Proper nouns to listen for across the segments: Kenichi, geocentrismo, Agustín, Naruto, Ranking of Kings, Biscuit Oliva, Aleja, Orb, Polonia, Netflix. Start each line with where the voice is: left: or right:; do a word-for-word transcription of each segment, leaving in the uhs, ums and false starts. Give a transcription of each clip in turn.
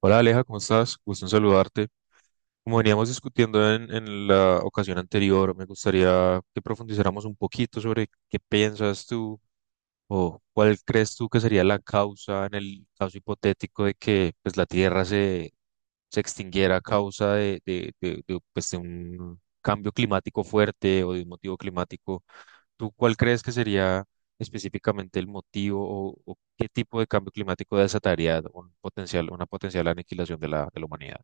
right: Hola Aleja, ¿cómo estás? Gusto en saludarte. Como veníamos discutiendo en, en la ocasión anterior, me gustaría que profundizáramos un poquito sobre qué piensas tú o cuál crees tú que sería la causa en el caso hipotético de que pues, la Tierra se, se extinguiera a causa de, de, de- de, pues, de un cambio climático fuerte o de un motivo climático. ¿Tú cuál crees que sería específicamente el motivo o, o qué tipo de cambio climático desataría un potencial, una potencial aniquilación de la, de la humanidad?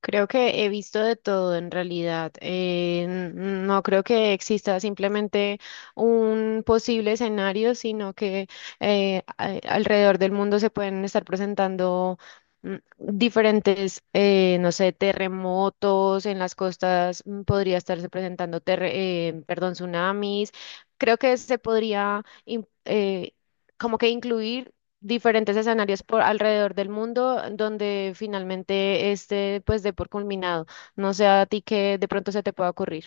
left: Creo que he visto de todo en realidad. Eh, n- no creo que exista simplemente un posible escenario, sino que eh, a- alrededor del mundo se pueden estar presentando mm, diferentes, eh, no sé, terremotos en las costas, mm, podría estarse presentando, terre- eh, perdón, tsunamis. Creo que se podría... im- eh, como que incluir diferentes escenarios por alrededor del mundo donde finalmente este pues dé por culminado. No sé a ti que de pronto se te pueda ocurrir.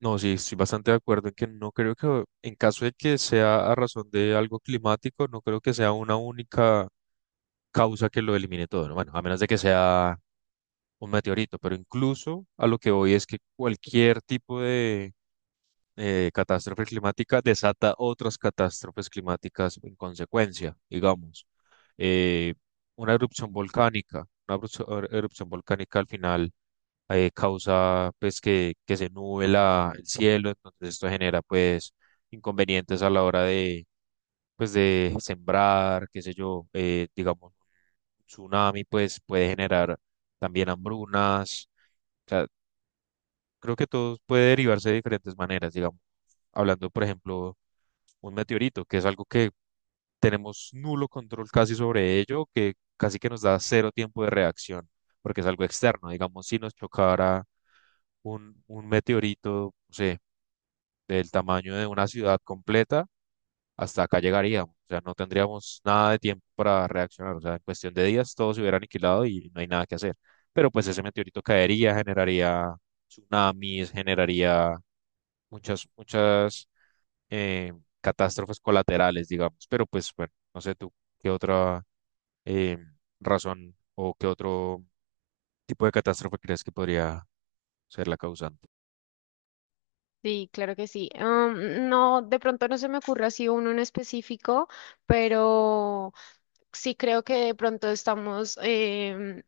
right: No, sí, estoy bastante de acuerdo en que no creo que, en caso de que sea a razón de algo climático, no creo que sea una única causa que lo elimine todo, ¿no? Bueno, a menos de que sea un meteorito, pero incluso a lo que voy es que cualquier tipo de eh, catástrofe climática desata otras catástrofes climáticas en consecuencia, digamos. Eh, una erupción volcánica, una erupción erupción volcánica al final eh, causa pues que, que se nube la- el cielo, entonces esto genera pues inconvenientes a la hora de pues de sembrar, qué sé yo, eh, digamos, un tsunami pues puede generar también hambrunas. Creo que todo puede derivarse de diferentes maneras, digamos. Hablando, por ejemplo, un meteorito, que es algo que tenemos nulo control casi sobre ello, que casi que nos da cero tiempo de reacción, porque es algo externo. Digamos, si nos chocara un, un meteorito, no sé, del tamaño de una ciudad completa, hasta acá llegaríamos. O sea, no tendríamos nada de tiempo para reaccionar. O sea, en cuestión de días todo se hubiera aniquilado y no hay nada que hacer. Pero pues ese meteorito caería, generaría tsunamis, generaría muchas, muchas eh, catástrofes colaterales, digamos. Pero pues bueno, no sé tú qué otra eh, razón o qué otro tipo de catástrofe crees que podría ser la causante.
left: Sí, claro que sí. Um, no, de pronto no se me ocurre así uno en específico, pero sí creo que de pronto estamos em,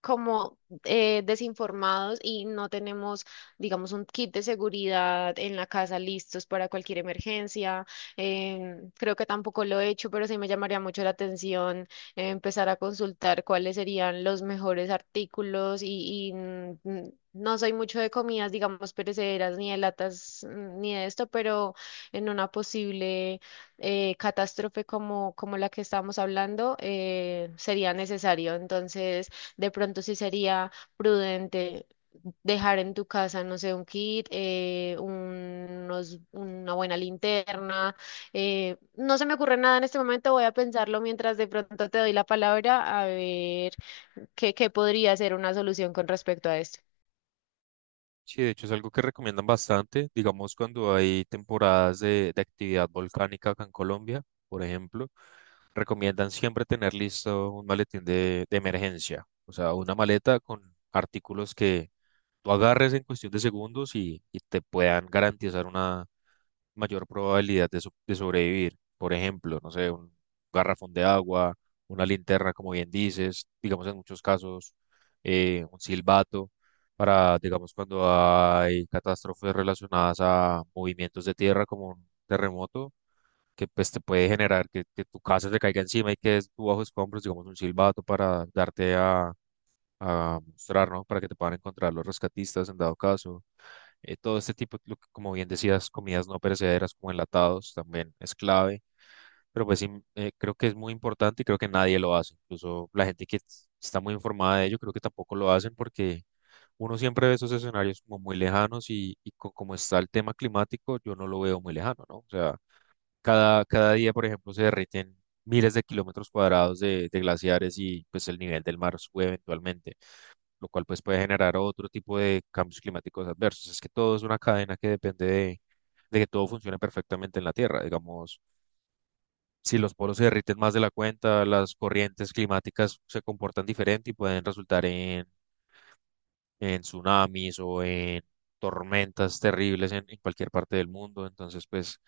left: como eh, desinformados y no tenemos, digamos, un kit de seguridad en la casa listos para cualquier emergencia. Em, creo que tampoco lo he hecho, pero sí me llamaría mucho la atención eh, empezar a consultar cuáles serían los mejores artículos y, y, mm, mm, no soy mucho de comidas, digamos, perecederas, ni de latas, mm, ni de esto, pero en una posible eh, catástrofe como, como la que estamos hablando, eh, sería necesario. Entonces, de pronto sí sería prudente dejar en tu casa, no sé, un kit, eh, unos- una buena linterna. Eh, no se me ocurre nada en este momento, voy a pensarlo mientras de pronto te doy la palabra a ver qué, qué podría ser una solución con respecto a esto.
right: Sí, de hecho es algo que recomiendan bastante, digamos cuando hay temporadas de, de actividad volcánica acá en Colombia, por ejemplo, recomiendan siempre tener listo un maletín de, de emergencia, o sea, una maleta con artículos que tú agarres en cuestión de segundos y, y te puedan garantizar mayor probabilidad de, so- de sobrevivir. Por ejemplo, no sé, un garrafón de agua, una linterna, como bien dices, digamos en muchos casos, eh, un silbato, para, digamos, cuando hay catástrofes relacionadas a movimientos de tierra como un terremoto, que pues te puede generar que, que tu casa te caiga encima y que tú bajo escombros, digamos, un silbato para darte a, a mostrar, ¿no? Para que te puedan encontrar los rescatistas en dado caso. Eh, todo este tipo, lo que- como bien decías, comidas no perecederas como enlatados también es clave, pero pues sí, eh, creo que es muy importante y creo que nadie lo hace. Incluso la gente que s- está muy informada de ello, creo que tampoco lo hacen porque uno siempre ve esos escenarios como muy lejanos y, y co- como está el tema climático, yo no lo veo muy lejano, ¿no? O sea, cada, cada día, por ejemplo, se derriten miles de kilómetros cuadrados de, de glaciares y pues el nivel del mar sube eventualmente lo cual pues puede generar otro tipo de cambios climáticos adversos. Es que todo es una cadena que depende de, de que todo funcione perfectamente en la Tierra. Digamos, si los polos se derriten más de la cuenta, las corrientes climáticas se comportan diferente y pueden resultar en, en tsunamis o en tormentas terribles en, en cualquier parte del mundo. Entonces, pues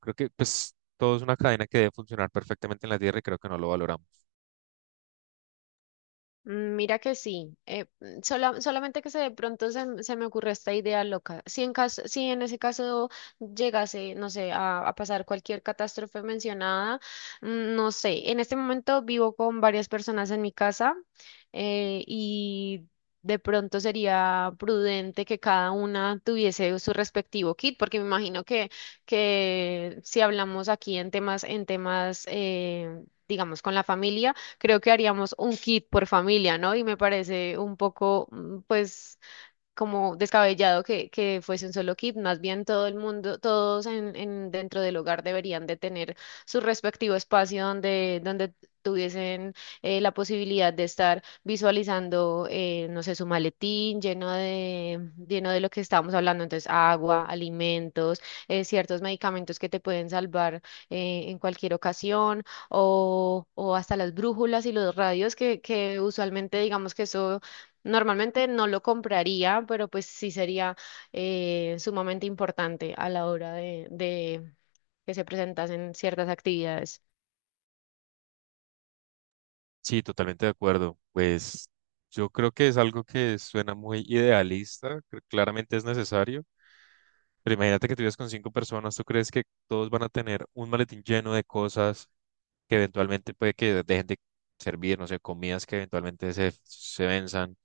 right: creo que pues todo es una cadena que debe funcionar perfectamente en la Tierra y creo que no lo valoramos.
left: Mm, Mira que sí, eh, mm, sola- solamente que se de pronto se, m- se me ocurre esta idea loca. Si en caso, si en ese caso llegase, no sé, a, a pasar cualquier catástrofe mencionada, mm, no sé, en este momento vivo con varias personas en mi casa eh, y de pronto sería prudente que cada una tuviese su respectivo kit, porque me imagino que, que si hablamos aquí en temas, en temas eh, digamos, con la familia, creo que haríamos un kit por familia, ¿no? Y me parece un poco, mm, pues, como descabellado que, que fuese un solo kit, más bien todo el mundo, todos en, en- dentro del hogar deberían de tener su respectivo espacio donde, donde tuviesen eh, la posibilidad de estar visualizando, eh, no sé, su maletín lleno de, lleno de lo que estábamos hablando, entonces agua, alimentos, eh, ciertos medicamentos que te pueden salvar eh, en cualquier ocasión, o, o hasta las brújulas y los radios que, que usualmente digamos que eso. Normalmente no lo compraría, pero pues sí sería eh, sumamente importante a la hora de, de que se presentasen ciertas actividades.
right: Sí, totalmente de acuerdo. Pues yo creo que es algo que suena muy idealista, cl- claramente es necesario, pero imagínate que tú vives con cinco personas, ¿tú crees que todos van a tener un maletín lleno de cosas que eventualmente puede que dejen de servir, no sé, comidas que eventualmente se, se venzan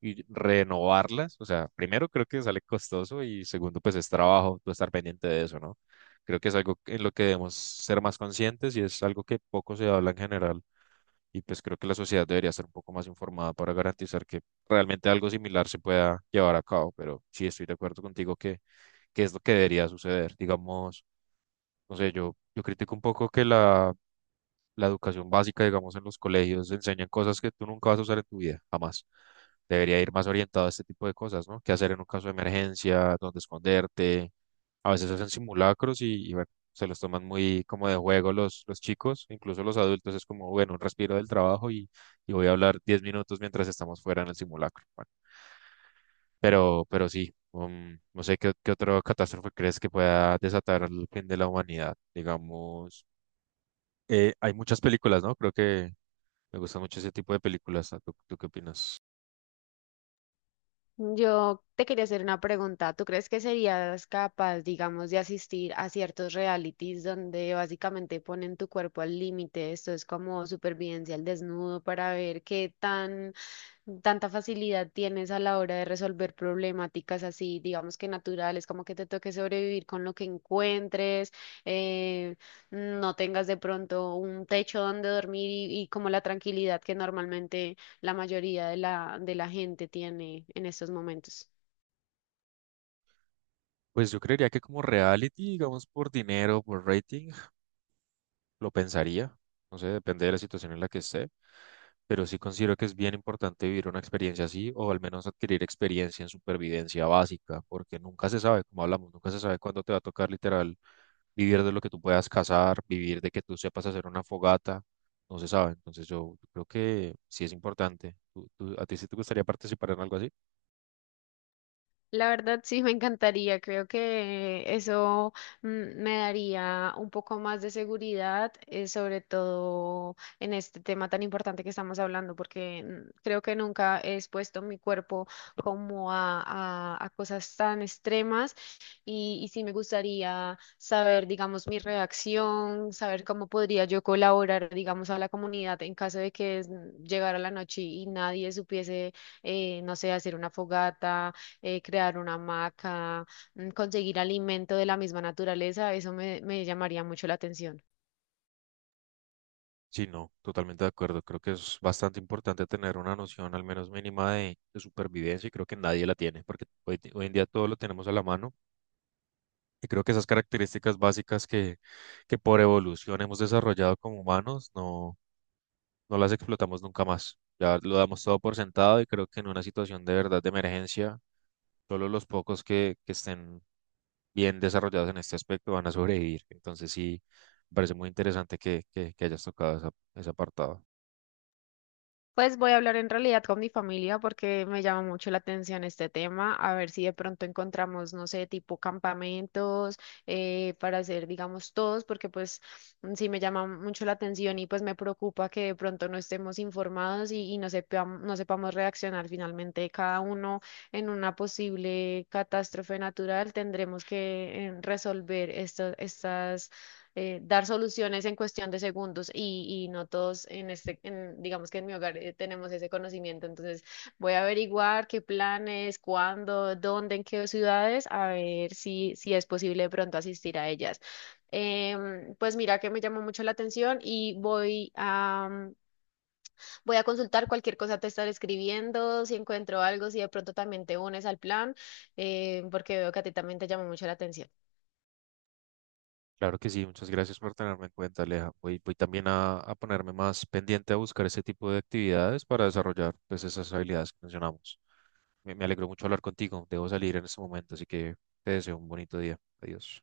right: y renovarlas? O sea, primero creo que sale costoso y segundo pues es trabajo, tú estar pendiente de eso, ¿no? Creo que es algo en lo que debemos ser más conscientes y es algo que poco se habla en general. Y pues creo que la sociedad debería estar un poco más informada para garantizar que realmente algo similar se pueda llevar a cabo. Pero sí estoy de acuerdo contigo que, que es lo que debería suceder. Digamos, no sé, yo, yo critico un poco que la la educación básica, digamos, en los colegios, enseñan cosas que tú nunca vas a usar en tu vida, jamás. Debería ir más orientado a este tipo de cosas, ¿no? ¿Qué hacer en un caso de emergencia? ¿Dónde esconderte? A veces hacen simulacros y, y bueno, se los toman muy como de juego los, los chicos, incluso los adultos. Es como, bueno, un respiro del trabajo y, y voy a hablar diez minutos mientras estamos fuera en el simulacro. Bueno, pero, pero sí, um, no sé qué, qué otra catástrofe crees que pueda desatar el fin de la humanidad. Digamos, eh, hay muchas películas, ¿no? Creo que me gusta mucho ese tipo de películas. ¿No? ¿Tú, tú qué opinas?
left: Yo te quería hacer una pregunta. ¿Tú crees que serías capaz, digamos, de asistir a ciertos realities donde básicamente ponen tu cuerpo al límite? Esto es como supervivencia al desnudo para ver qué tan tanta facilidad tienes a la hora de resolver problemáticas así, digamos que naturales, como que te toque sobrevivir con lo que encuentres, eh, no tengas de pronto un techo donde dormir y, y como la tranquilidad que normalmente la mayoría de la, de la gente tiene en estos momentos.
right: Pues yo creería que como reality, digamos, por dinero, por rating, lo pensaría. No sé, depende de la situación en la que esté. Pero sí considero que es bien importante vivir una experiencia así o al menos adquirir experiencia en supervivencia básica, porque nunca se sabe, como hablamos, nunca se sabe cuándo te va a tocar literal vivir de lo que tú puedas cazar, vivir de que tú sepas hacer una fogata, no se sabe. Entonces yo creo que sí es importante. ¿Tú, tú- a ti sí te gustaría participar en algo así?
left: La verdad sí me encantaría, creo que eso mm, me daría un poco más de seguridad, eh, sobre todo en este tema tan importante que estamos hablando, porque mm, creo que nunca he expuesto mi cuerpo como a, a- a cosas tan extremas y, y sí me gustaría saber, digamos, mi reacción, saber cómo podría yo colaborar, digamos, a la comunidad en caso de que mm, llegara la noche y nadie supiese, eh, no sé, hacer una fogata eh, crear una hamaca, mm, conseguir alimento de la misma naturaleza, eso me, me llamaría mucho la atención.
right: Sí, no, totalmente de acuerdo. Creo que es bastante importante tener una noción al menos mínima de, de supervivencia y creo que nadie la tiene porque hoy, hoy en día todo lo tenemos a la mano y creo que esas características básicas que, que por evolución hemos desarrollado como humanos no, no las explotamos nunca más. Ya lo damos todo por sentado y creo que en una situación de verdad de emergencia, solo los pocos que, que estén bien desarrollados en este aspecto van a sobrevivir. Entonces sí, me parece muy interesante que, que, que hayas tocado esa- ese apartado.
left: Pues voy a hablar en realidad con mi familia porque me llama mucho la atención este tema, a ver si de pronto encontramos, no sé, tipo campamentos eh, para hacer, digamos, todos, porque pues mm, sí me llama mucho la atención y pues me preocupa que de pronto no estemos informados y, y no sepam- no sepamos reaccionar finalmente cada uno en una posible catástrofe natural. Tendremos que eh, resolver estas eh, dar soluciones en cuestión de segundos y, y no todos en este, en- digamos que en mi hogar eh, tenemos ese conocimiento. Entonces voy a averiguar qué planes, cuándo, dónde, en qué ciudades, a ver si, si es posible de pronto asistir a ellas. Em, pues mira que me llamó mucho la atención y voy a, mm, voy a consultar cualquier cosa te estaré escribiendo, si encuentro algo, si de pronto también te unes al plan, eh, porque veo que a ti también te llamó mucho la atención.
right: Claro que sí, muchas gracias por tenerme en cuenta, Aleja. Voy, voy también a, a ponerme más pendiente a buscar ese tipo de actividades para desarrollar pues, esas habilidades que mencionamos. Me, me alegró mucho hablar contigo. Debo salir en este momento, así que te deseo un bonito día. Adiós.